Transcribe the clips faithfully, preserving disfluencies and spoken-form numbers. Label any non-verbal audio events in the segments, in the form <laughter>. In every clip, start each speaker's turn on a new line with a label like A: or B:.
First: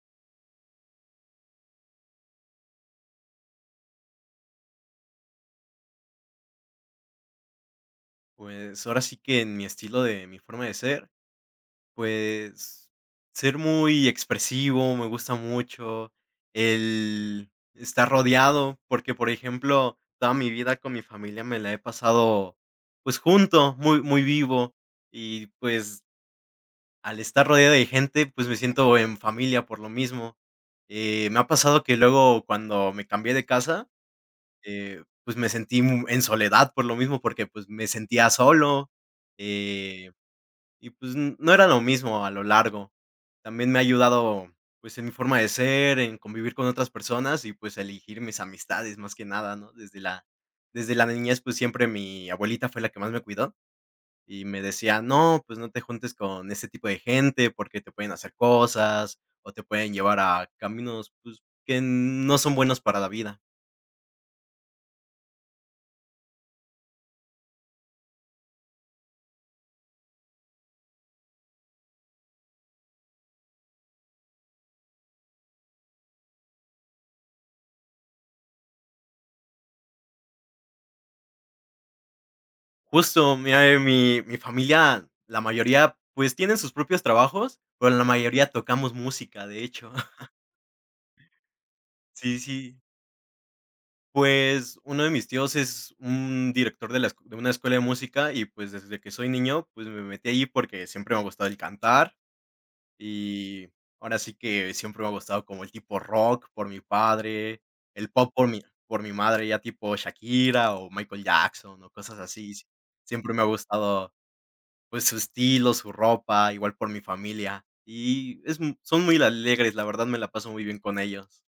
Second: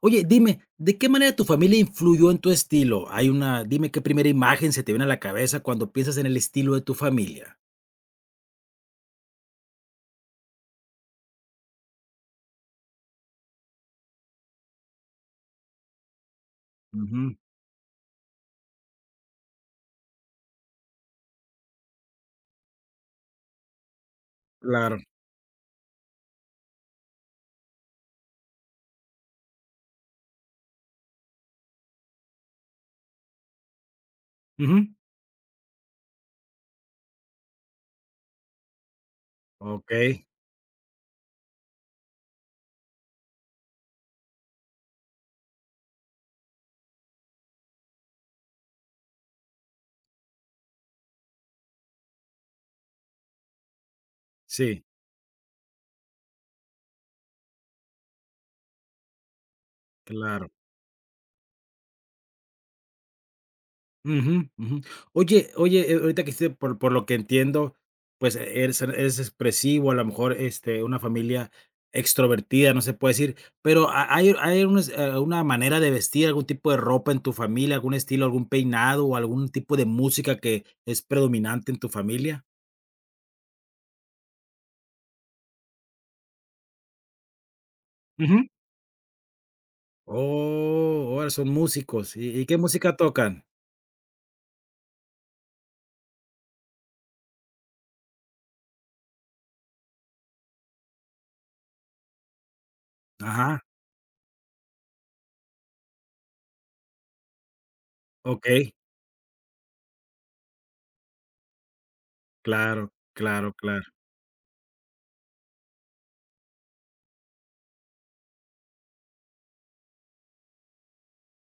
A: Oye, dime, ¿de qué manera tu familia influyó en tu estilo? Hay una dime qué primera imagen se te viene a la cabeza cuando piensas en el estilo de tu familia.
B: Pues, ahora sí que en mi estilo de mi forma de ser, pues, ser muy expresivo, me gusta mucho
A: Ujú,
B: el estar rodeado, porque, por ejemplo, toda mi vida con mi familia me la he pasado, pues, junto, muy muy vivo
A: claro.
B: y, pues, al estar rodeado de gente, pues, me siento en familia por lo mismo. Eh, me ha pasado que luego cuando me cambié de casa,
A: Ujú,
B: eh, pues, me sentí mu- en soledad por lo mismo, porque, pues, me sentía solo, eh
A: okey,
B: y, pues, n no era lo mismo a lo largo. También me ha ayudado, pues, en mi forma de ser, en convivir con otras personas y, pues, elegir mis amistades, más que nada, ¿no? Desde la desde la niñez, pues, siempre mi abuelita fue la que más me cuidó y me
A: sí,
B: decía: "No, pues, no te juntes con ese tipo de gente porque te pueden hacer cosas o te pueden llevar a
A: claro.
B: caminos, pues, que no son buenos para la vida".
A: Ujú, ujú. Oye oye, eh, ahorita que hiciste por por lo que entiendo, pues, e eres eres expresivo, a lo mejor, este, una familia extrovertida, no se puede decir, pero, ¿ha hay hay unas, eh, una manera de vestir, algún tipo de ropa en tu familia, algún estilo, algún peinado o algún tipo de música que es predominante en tu familia?
B: Justo, mira, eh, mi mi familia, la mayoría, pues, tienen sus propios trabajos, pero la
A: Ujú.
B: mayoría tocamos música, de hecho.
A: Oh, ahora son músicos,
B: Sí,
A: ¿y y qué
B: sí.
A: música tocan?
B: Pues, uno de mis tíos es un director de la escu de una escuela de música y, pues, desde que soy niño, pues, me metí ahí porque siempre me ha gustado el cantar,
A: Ajá,
B: y ahora sí que siempre me ha gustado como el tipo rock por mi padre, el pop por mi
A: okey,
B: por mi madre, ya tipo Shakira o Michael Jackson o cosas así. Sie
A: claro,
B: siempre me ha
A: claro, claro.
B: gustado, pues, su estilo, su ropa, igual por mi familia, y es mu- son muy alegres, la verdad me la paso muy bien con ellos.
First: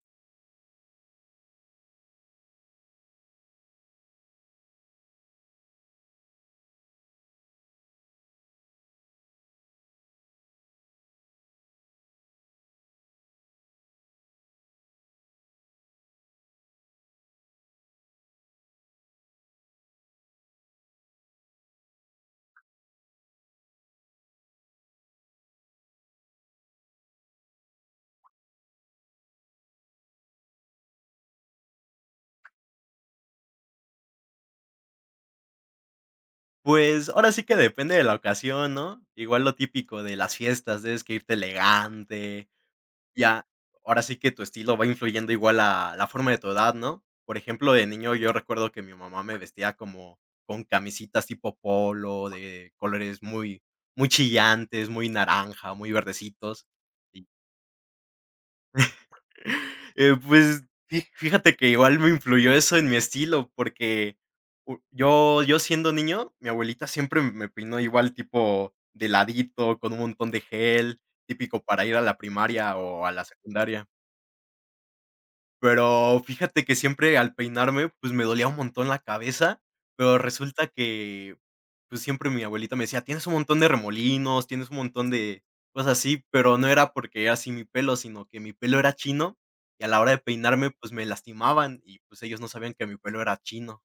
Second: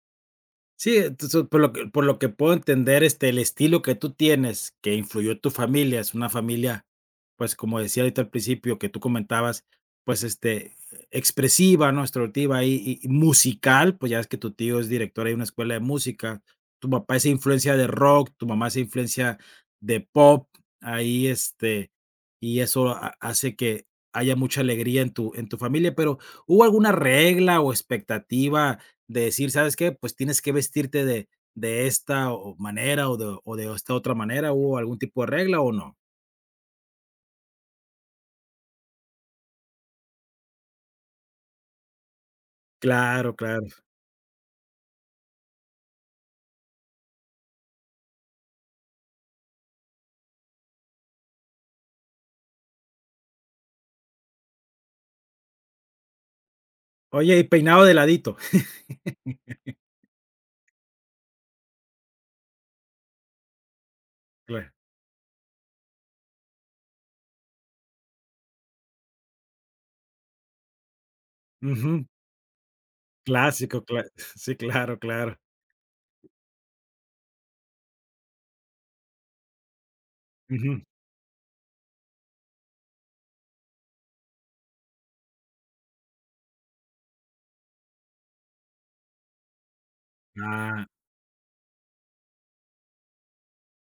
A: Sí, entonces, por lo que por lo que puedo entender, este, el estilo que tú tienes, que influyó tu familia, es una familia, pues, como decía ahorita al principio, que tú comentabas, pues, este, expresiva, ¿no?, extrovertida y y musical, pues, ya es que tu tío es director ahí de una escuela de música, tu papá es influencia de rock, tu mamá es influencia de pop, ahí, este, y eso ha hace que haya mucha alegría en tu en tu familia, pero, ¿hubo alguna regla o expectativa de decir, ¿sabes qué? Pues tienes que vestirte de, de esta o- manera o de, o de esta otra manera, ¿hubo algún tipo de regla o no?
B: Pues, ahora sí que depende de la ocasión, ¿no? Igual lo típico de las fiestas, debes que irte elegante,
A: Claro,
B: ya,
A: claro.
B: ahora sí que tu estilo va influyendo igual a la forma de tu edad, ¿no? Por ejemplo, de niño yo recuerdo que mi mamá me vestía como con camisitas tipo polo, de colores muy muy chillantes, muy naranja, muy verdecitos.
A: Oye, y peinado de ladito. <laughs>
B: Eh, pues, fi fíjate que igual me influyó eso en mi estilo, porque
A: Cla-
B: u yo yo siendo niño, mi abuelita siempre me peinó igual tipo de ladito, con un montón de gel, típico para ir a
A: ujú.
B: la primaria o a la
A: Clásico,
B: secundaria.
A: cla- <laughs> sí, claro, claro.
B: Pero fíjate que siempre al peinarme, pues, me dolía un montón la cabeza, pero resulta
A: Ujú.
B: que, pues, siempre mi abuelita me decía: "Tienes un montón de remolinos, tienes un montón de cosas así", pero no era porque era así mi pelo, sino que mi pelo era chino, y a la hora de peinarme,
A: Ah,
B: pues, me lastimaban y, pues, ellos no sabían que mi pelo era chino.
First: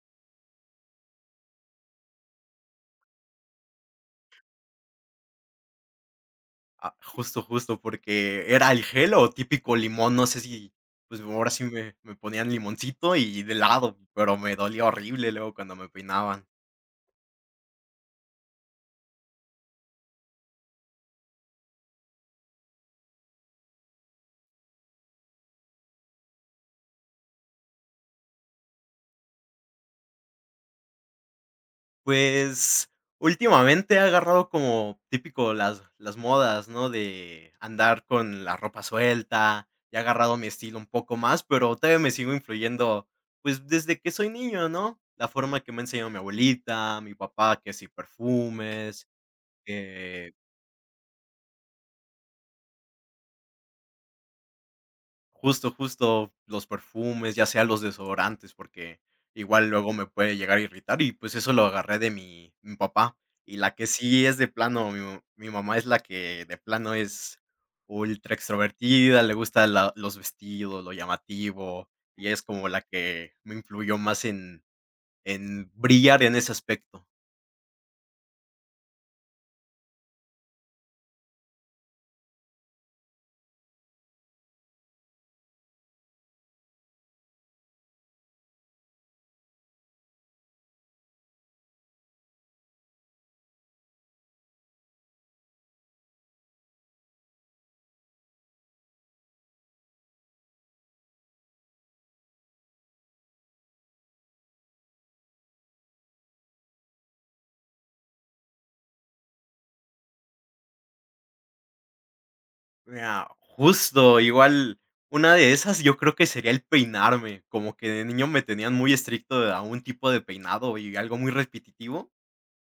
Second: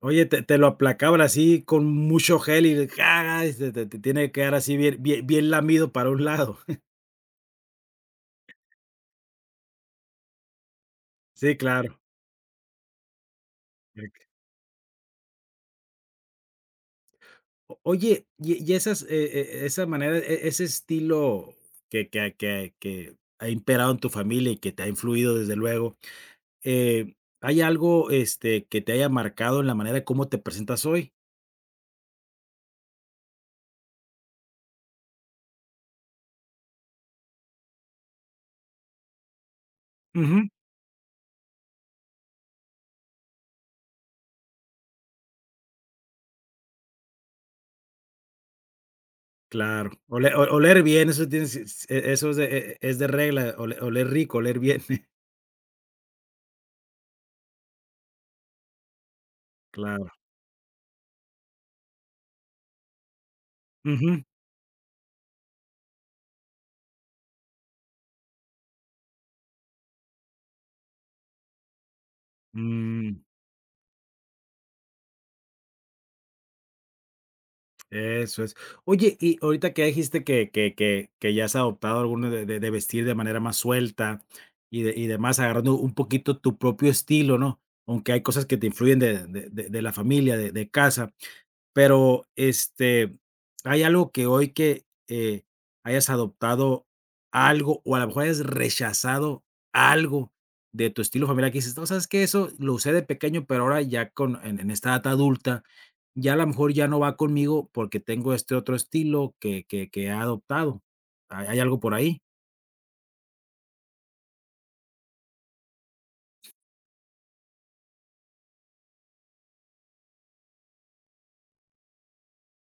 A: oye, te, te lo aplacaban así con mucho gel y de- ja, <laughs> te, te tiene que quedar así bien, bien, bien lamido para un lado. <laughs>
B: Ah, justo, justo, porque era el gel o típico limón, no sé si, pues, ahora
A: Sí,
B: sí me
A: claro.
B: me ponían limoncito y de lado, pero me dolía horrible luego cuando me peinaban.
A: O oye, y y esas, eh eh, esa manera, e ese estilo que que que que ha imperado en tu familia y que te ha influido desde luego, eh, ¿hay algo, este, que te haya marcado en la manera de cómo te presentas hoy?
B: Pues, últimamente ha agarrado como típico las las modas, ¿no? De andar con la ropa suelta, ya he agarrado mi
A: Ujú.
B: estilo un poco más, pero todavía me sigo influyendo, pues, desde que soy niño, ¿no? La forma que me ha enseñado mi abuelita, mi papá, que si perfumes.
A: Claro, ole o oler bien, eso tienes si si e eso es de e e, es de regla, ole oler rico, oler bien. <laughs>
B: Justo, justo, los perfumes, ya sea los desodorantes, porque igual luego me
A: Claro.
B: puede llegar a irritar y, pues, eso lo agarré de mi mi papá. Y la que
A: Ujú.
B: sí es de plano, mi ma mi mamá es la que de plano es ultra extrovertida, le gusta la los vestidos, lo llamativo, y es como la
A: Mm.
B: que me influyó más en en brillar en ese aspecto.
A: Eso es. Oye, y ahorita que dijiste que que que que ya has adoptado alguno de de de vestir de manera más suelta y de y demás, agarrando un poquito tu propio estilo, ¿no? Aunque hay cosas que te influyen de de de de la familia, de de casa. Pero, este, ¿hay algo que hoy que eh, hayas adoptado algo, o a lo mejor hayas rechazado algo de tu estilo familiar que dices: "No, ¿sabes que Eso lo usé de pequeño, pero ahora ya con en en esta edad adulta, ya a lo mejor ya no va conmigo porque tengo este otro estilo que que que he adoptado". ¿Hay hay algo por ahí?
B: Mira, justo, igual una de esas yo creo que sería el peinarme, como que de niño me tenían muy estricto de a un tipo de peinado y algo muy repetitivo,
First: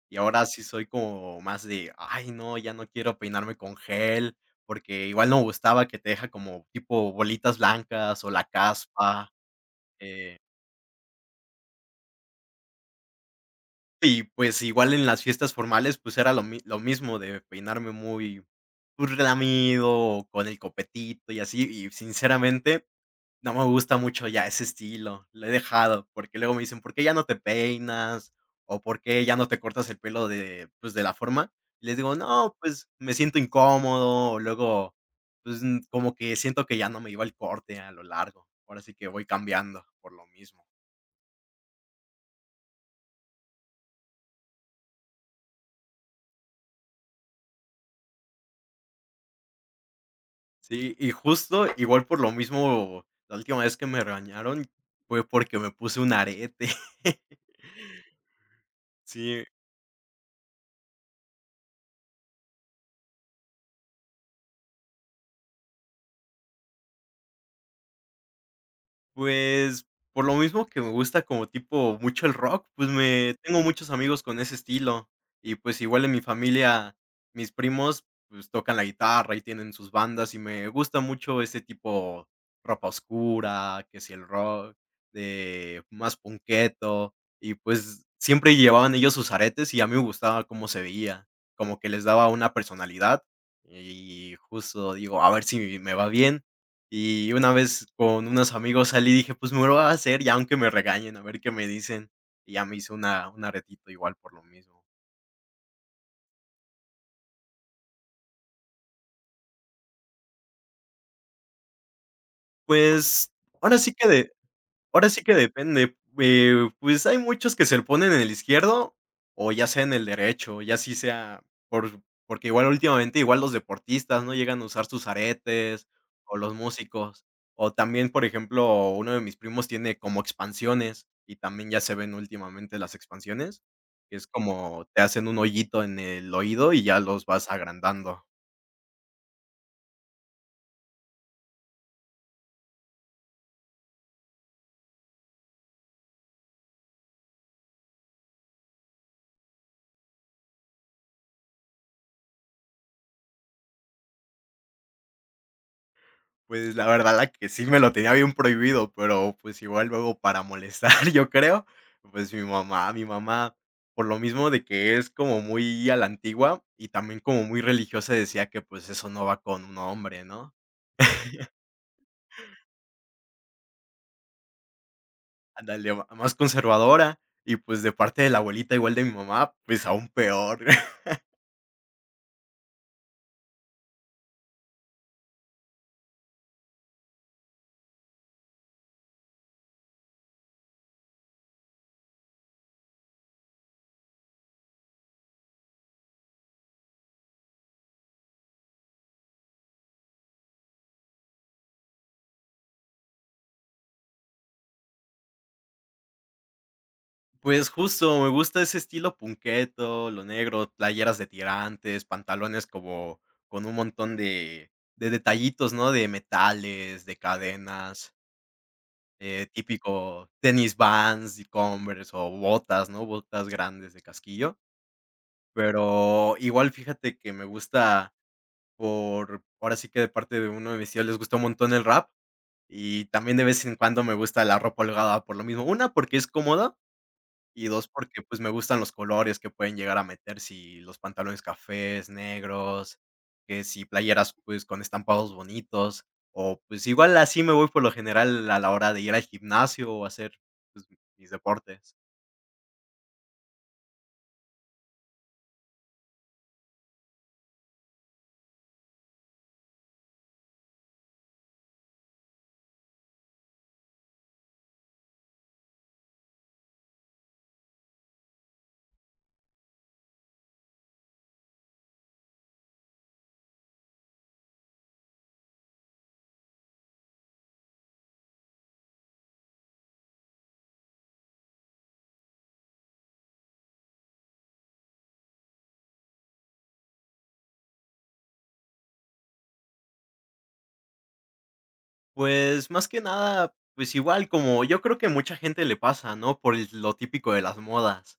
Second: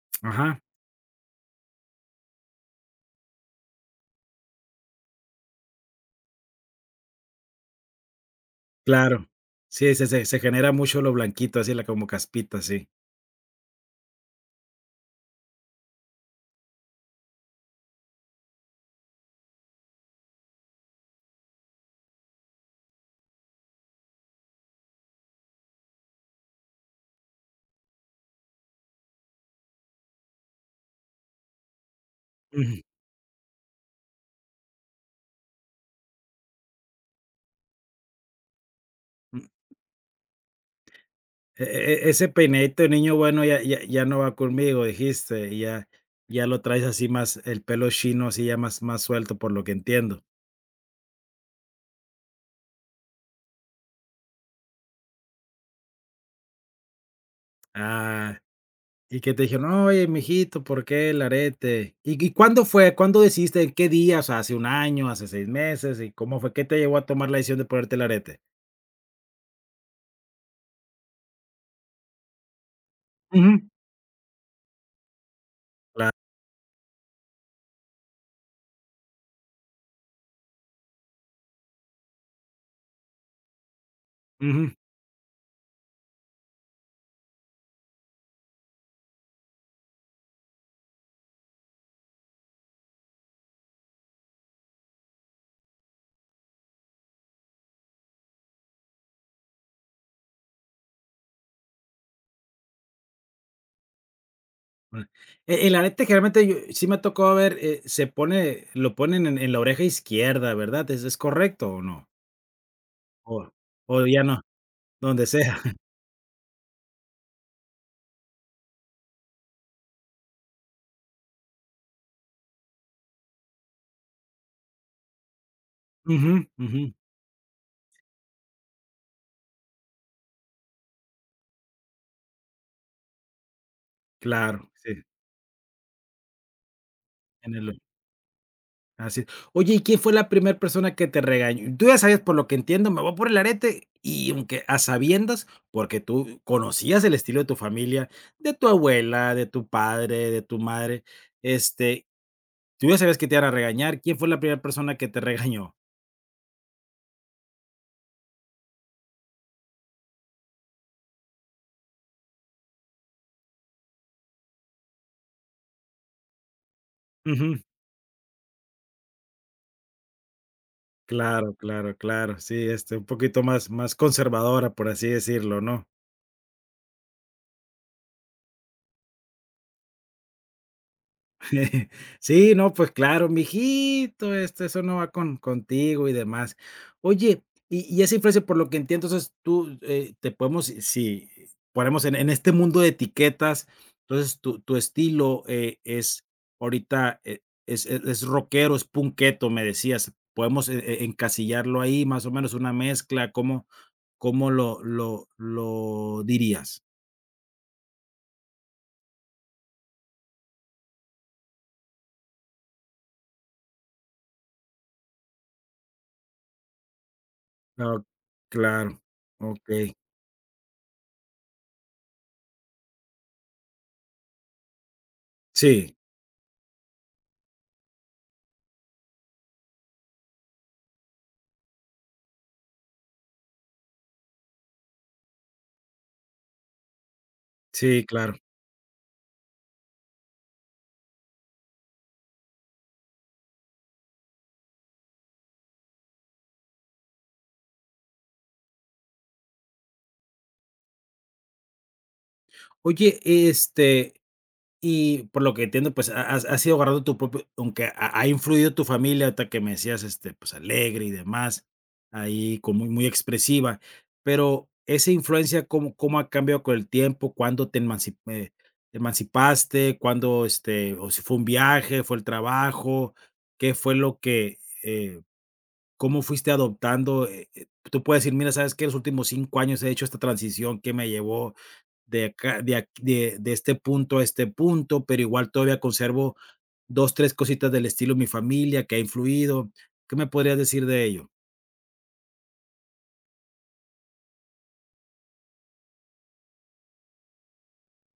B: y ahora
A: Ajá,
B: sí soy como más de, ay no, ya no quiero peinarme con gel, porque igual no me gustaba que te deja como tipo bolitas blancas o la
A: claro.
B: caspa,
A: Sí, se se
B: eh,
A: se genera mucho lo blanquito, así la como caspita, sí.
B: y pues igual en las fiestas formales pues era lo mi lo mismo de peinarme muy, pues, relamido, o con el copetito y así, y sinceramente no me gusta mucho ya ese estilo, lo he dejado, porque luego me dicen: "¿Por qué ya no te peinas? ¿O por qué ya no te cortas el pelo de, pues, de la forma?". Y les digo: "No, pues, me siento incómodo", o luego, pues, mm, como que siento que ya no me iba el corte a lo largo, ahora sí que voy
A: Ujú.
B: cambiando por lo mismo.
A: E e ese peinadito de niño bueno ya ya ya no va conmigo, dijiste, y ya ya lo traes así más el pelo chino, así ya más más suelto, por lo que entiendo.
B: Sí, y justo igual por lo mismo, la última vez que me regañaron fue porque me puse un arete. <laughs>
A: Ah, ¿y que te
B: Sí.
A: dijeron? "Oye, mijito, ¿por qué el arete?" ¿Y y cuándo fue? ¿Cuándo decidiste? ¿En qué día? O sea, ¿hace un año, hace seis meses? ¿Y cómo fue? ¿Qué te llevó a tomar la decisión de ponerte el arete?
B: Pues, por lo mismo que me gusta como tipo mucho el rock, pues, me tengo
A: Ujú.
B: muchos amigos con ese estilo. Y, pues, igual
A: La
B: en mi familia, mis primos, pues, tocan la guitarra y tienen sus bandas, y me gusta mucho ese tipo ropa oscura, que si el
A: ujú.
B: rock, de más punketo, y, pues, siempre llevaban ellos sus aretes y a mí me gustaba cómo se veía, como que les daba una personalidad. Y justo digo, a ver si me va bien. Y una vez con unos amigos salí y dije: "Pues, me lo voy a hacer y aunque me regañen, a ver qué me dicen". Y ya me hice una un aretito igual por lo mismo.
A: Bueno, E el arete generalmente yo sí me tocó ver, eh, se pone lo ponen en en la oreja izquierda, ¿verdad? ¿Es es correcto o no?
B: Pues,
A: ¿O
B: ahora sí
A: o
B: que
A: ya
B: de
A: no?
B: Ahora sí
A: Donde
B: que
A: sea. <laughs>
B: depende, eh, pues, hay muchos que se lo ponen en el izquierdo, o ya sea en el derecho, ya sí sea por porque igual últimamente igual los deportistas, ¿no?, llegan a usar sus aretes,
A: Ujú,
B: o los
A: ujú.
B: músicos, o también, por ejemplo, uno de mis primos tiene como expansiones, y también ya se ven últimamente las expansiones, que es
A: Claro,
B: como te
A: sí,
B: hacen un hoyito en el oído y ya los vas
A: en el
B: agrandando.
A: así es. Oye, ¿y quién fue la primera persona que te regañó? Tú ya sabías, por lo que entiendo, me voy por el arete, y aunque a sabiendas, porque tú conocías el estilo de tu familia, de tu abuela, de tu padre, de tu madre, este, tú ya sabías que te iban a regañar, ¿quién fue la primera persona que te regañó?
B: Pues, la verdad, la que sí me lo tenía bien prohibido, pero, pues, igual luego para molestar, <laughs> yo creo, pues, mi mamá mi mamá, por lo mismo de que es como muy a la antigua y también como
A: Ujú.
B: muy religiosa, decía que, pues, eso no va con un hombre, ¿no?
A: Claro, claro, claro. Sí, este, un poquito más más conservadora, por así decirlo, ¿no?
B: Ándale, ma- más conservadora y, pues, de parte de la abuelita, igual de mi mamá, pues, aún peor. <laughs>
A: <laughs> Sí, no, pues claro, mijito, esto, eso no va con contigo y demás. Oye, y y esa influencia, por lo que entiendo, entonces tú, eh, te podemos eh, si ponemos en en este mundo de etiquetas, entonces tu tu estilo, eh, es ahorita, eh, es es es rockero, es punketo, me decías. Podemos e e encasillarlo ahí, más o menos una mezcla, ¿cómo cómo lo lo lo dirías?
B: Pues justo, me gusta ese estilo punketo, lo negro, playeras de tirantes, pantalones como con un montón de de detallitos, ¿no? De metales, de
A: Ah,
B: cadenas,
A: claro,
B: eh,
A: okey.
B: típico tenis Vans y Converse o botas, ¿no? Botas grandes de casquillo.
A: Sí,
B: Pero igual fíjate que me gusta por ahora sí que de parte de uno de mis tíos les gusta un montón el rap y también de vez en cuando me gusta la ropa holgada por lo mismo. Una, porque es cómoda y dos
A: sí,
B: porque,
A: claro.
B: pues, me gustan los colores que pueden llegar a meter, si los pantalones cafés, negros, que si playeras, pues, con estampados bonitos, o, pues, igual así me voy por lo general a la hora de ir al gimnasio o hacer, pues, mis deportes.
A: Oye, este, y por lo que entiendo, pues, ha has has ido agarrando tu propio aunque ha ha influido tu familia, hasta que me decías, este, pues, alegre y demás, ahí como muy muy expresiva, pero esa influencia, ¿cómo cómo ha cambiado con el tiempo? ¿Cuándo te emanci eh, ¿te emancipaste? ¿Cuándo, este, o si fue un viaje, fue el trabajo? ¿Qué fue lo que, eh, cómo fuiste adoptando? Eh eh, tú puedes decir: "Mira, ¿sabes que Los últimos cinco años he hecho esta transición que me llevó de, acá, de, ac- de, de este punto a este punto, pero igual todavía conservo dos, tres cositas del estilo mi familia que ha influido. ¿Qué me podrías decir de ello?
B: Pues, más que nada, pues, igual como yo creo que mucha gente le pasa, ¿no? Por el lo típico de las modas.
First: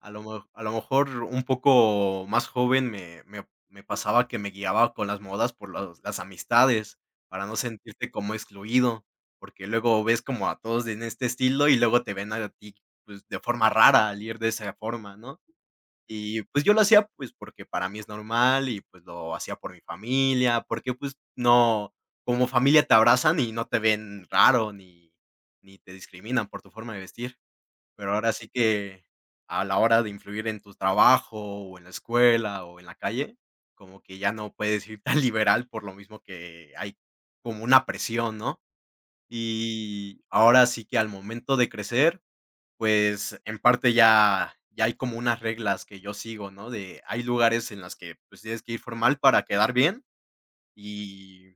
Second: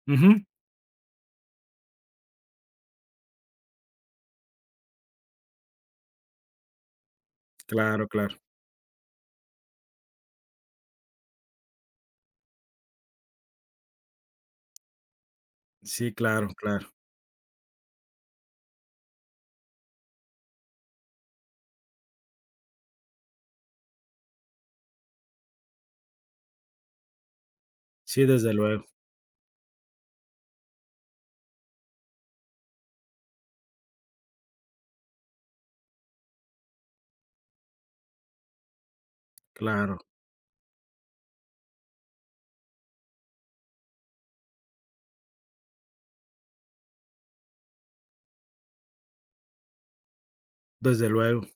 B: A lo
A: Ujú.
B: mo a lo mejor un poco más joven me me me pasaba que me guiaba con las modas por los las amistades, para no
A: Claro,
B: sentirte como
A: claro.
B: excluido, porque luego ves como a todos en este estilo y luego te ven a ti, pues, de forma rara al ir de esa forma, ¿no?
A: Sí,
B: Y,
A: claro,
B: pues, yo lo
A: claro.
B: hacía, pues, porque para mí es normal y, pues, lo hacía por mi familia, porque, pues, no como familia te abrazan y no te ven raro ni ni te discriminan por tu forma de vestir. Pero
A: Sí,
B: ahora sí
A: desde luego,
B: que a la hora de influir en tu trabajo, o en la escuela, o en la calle, como que ya no puedes ir <laughs> tan liberal por lo mismo que hay como una presión, ¿no?
A: claro,
B: Y ahora sí que al momento de crecer, pues en parte ya ya hay como unas reglas que yo sigo, ¿no? De hay lugares en las que, pues, tienes que ir formal para quedar bien,
A: desde luego.
B: y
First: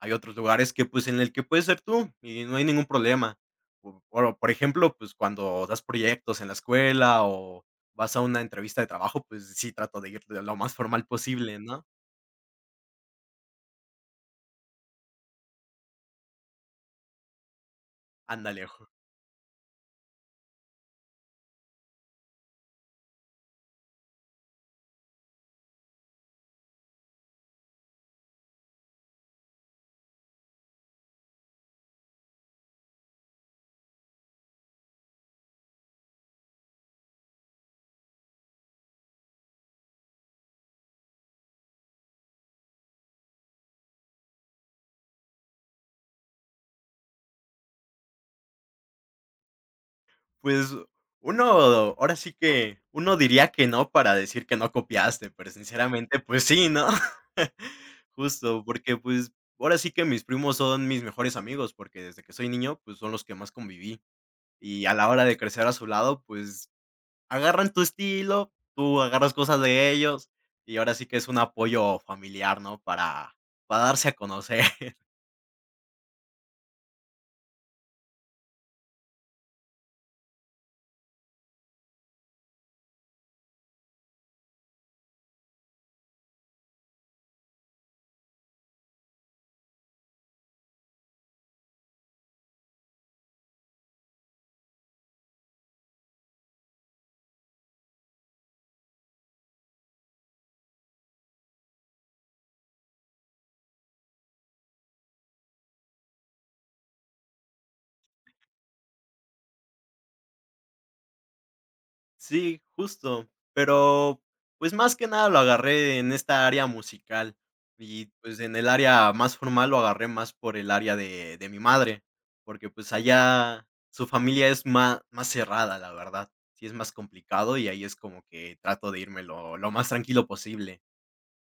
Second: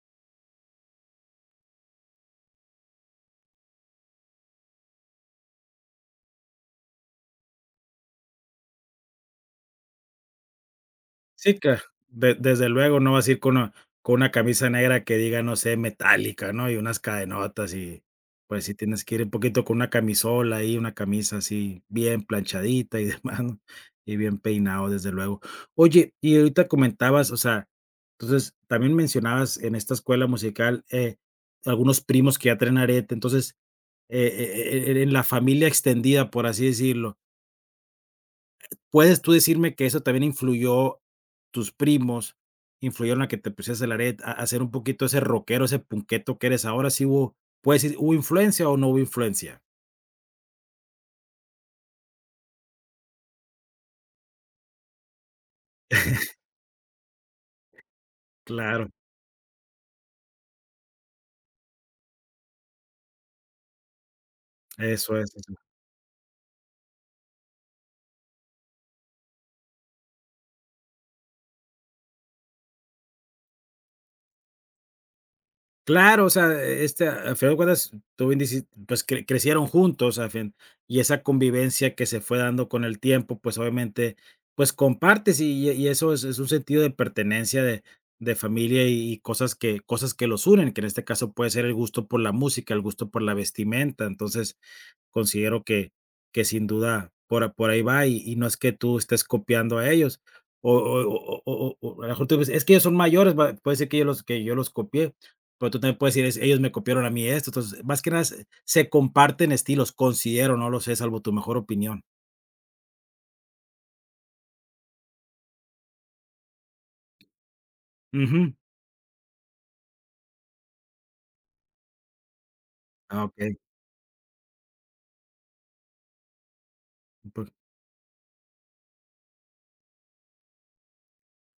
B: hay otros lugares que, pues, en el que puedes ser tú y no hay ningún problema. Po por por ejemplo, pues, cuando das proyectos en la escuela o vas a una entrevista de trabajo, pues sí trato de ir de lo más formal
A: Sí,
B: posible,
A: que,
B: ¿no?
A: de desde luego no vas a ir con una con una camisa negra que diga, no sé, metálica, ¿no? Y unas cadenotas y, pues,
B: Ándale,
A: sí
B: ju
A: tienes que ir un poquito con una camisola y una camisa así bien planchadita y <laughs> demás, ¿no? Y bien peinado, desde luego. Oye, y ahorita comentabas, o sea, entonces, también mencionabas en esta escuela musical, eh, algunos primos que ya traen arete, entonces, eh, e e e en la familia extendida, por así decirlo, ¿puedes tú decirme que eso también influyó tus primos, influyeron a que te pusieras el arete, a a ser un poquito ese rockero, ese punqueto que eres ahora? ¿Sí hubo, puedes decir, hubo influencia o no hubo influencia?
B: pues, uno ahora sí que uno diría que no para decir que no copiaste, pero sinceramente, pues sí, ¿no? <laughs> Justo,
A: Claro,
B: porque, pues, ahora sí que mis primos son mis mejores amigos, porque desde que soy niño, pues, son los que más conviví. Y a la
A: eso
B: hora
A: es.
B: de crecer a su lado, pues, agarran tu estilo, tú agarras cosas de ellos, y ahora sí que es un apoyo familiar, ¿no? Para para darse a conocer. <laughs>
A: Claro, o sea, e, este, al final de cuentas, tú bien dici pues, cre crecieron juntos, al fin, y esa convivencia que se fue dando con el tiempo, pues, obviamente, pues, compartes y y y eso es es un sentido de pertenencia de de familia y y cosas que cosas que los unen, que en este caso puede ser el gusto por la música, el gusto por la vestimenta. Entonces, considero que que sin duda por a por ahí va, y y no es que tú estés copiando a ellos, o o o o o o a lo mejor tú dices: "Es que ellos son mayores, va puede ser que yo los que yo los copié", pero tú también puedes decir: "Es ellos me copiaron a mí esto", entonces, más que nada se se comparten estilos, considero, no lo sé, salvo tu mejor opinión.
B: Sí, justo. Pero, pues, más que nada lo agarré en esta área musical. Y, pues,
A: Ujú.
B: en el área más formal lo agarré más por el área de de mi madre, porque, pues,
A: Ah, okey.
B: allá su familia es más más cerrada, la verdad. Sí es más complicado, y ahí es como que trato de irme lo lo más tranquilo posible.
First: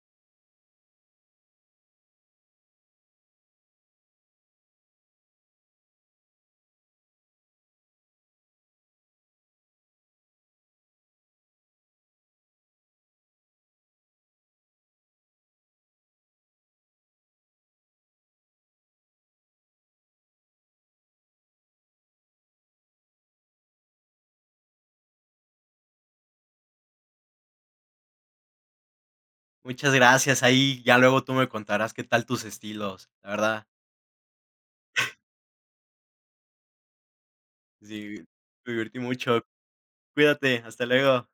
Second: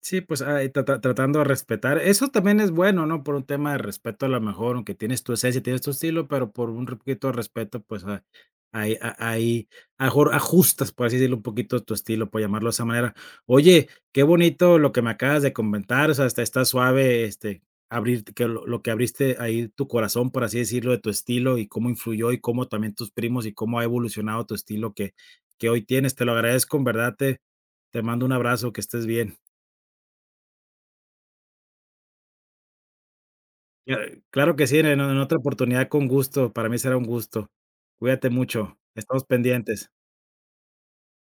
A: Sí, pues, ah, trata tratando de respetar. Eso también es bueno, ¿no? Por un tema de respeto, a lo mejor, aunque tienes tu esencia, tienes tu estilo, pero por un poquito de respeto, pues, ah, ahí ah, ahí, a lo mejor ajustas, por así decirlo, un poquito tu estilo, por llamarlo de esa manera. Oye, qué bonito lo que me acabas de comentar, o sea, está está suave, este, abrir que lo lo que abriste ahí tu corazón, por así decirlo, de tu estilo y cómo influyó, y cómo también tus primos, y cómo ha evolucionado tu estilo que que hoy tienes. Te lo agradezco, en verdad, te te mando un abrazo, que estés bien.
B: Muchas gracias, ahí ya luego tú me contarás qué tal tus estilos. La verdad,
A: Cla claro que sí, en en otra oportunidad con gusto, para mí será un gusto.
B: sí,
A: Cuídate
B: me
A: mucho,
B: divertí
A: estamos
B: mucho.
A: pendientes.
B: Cuídate, hasta luego.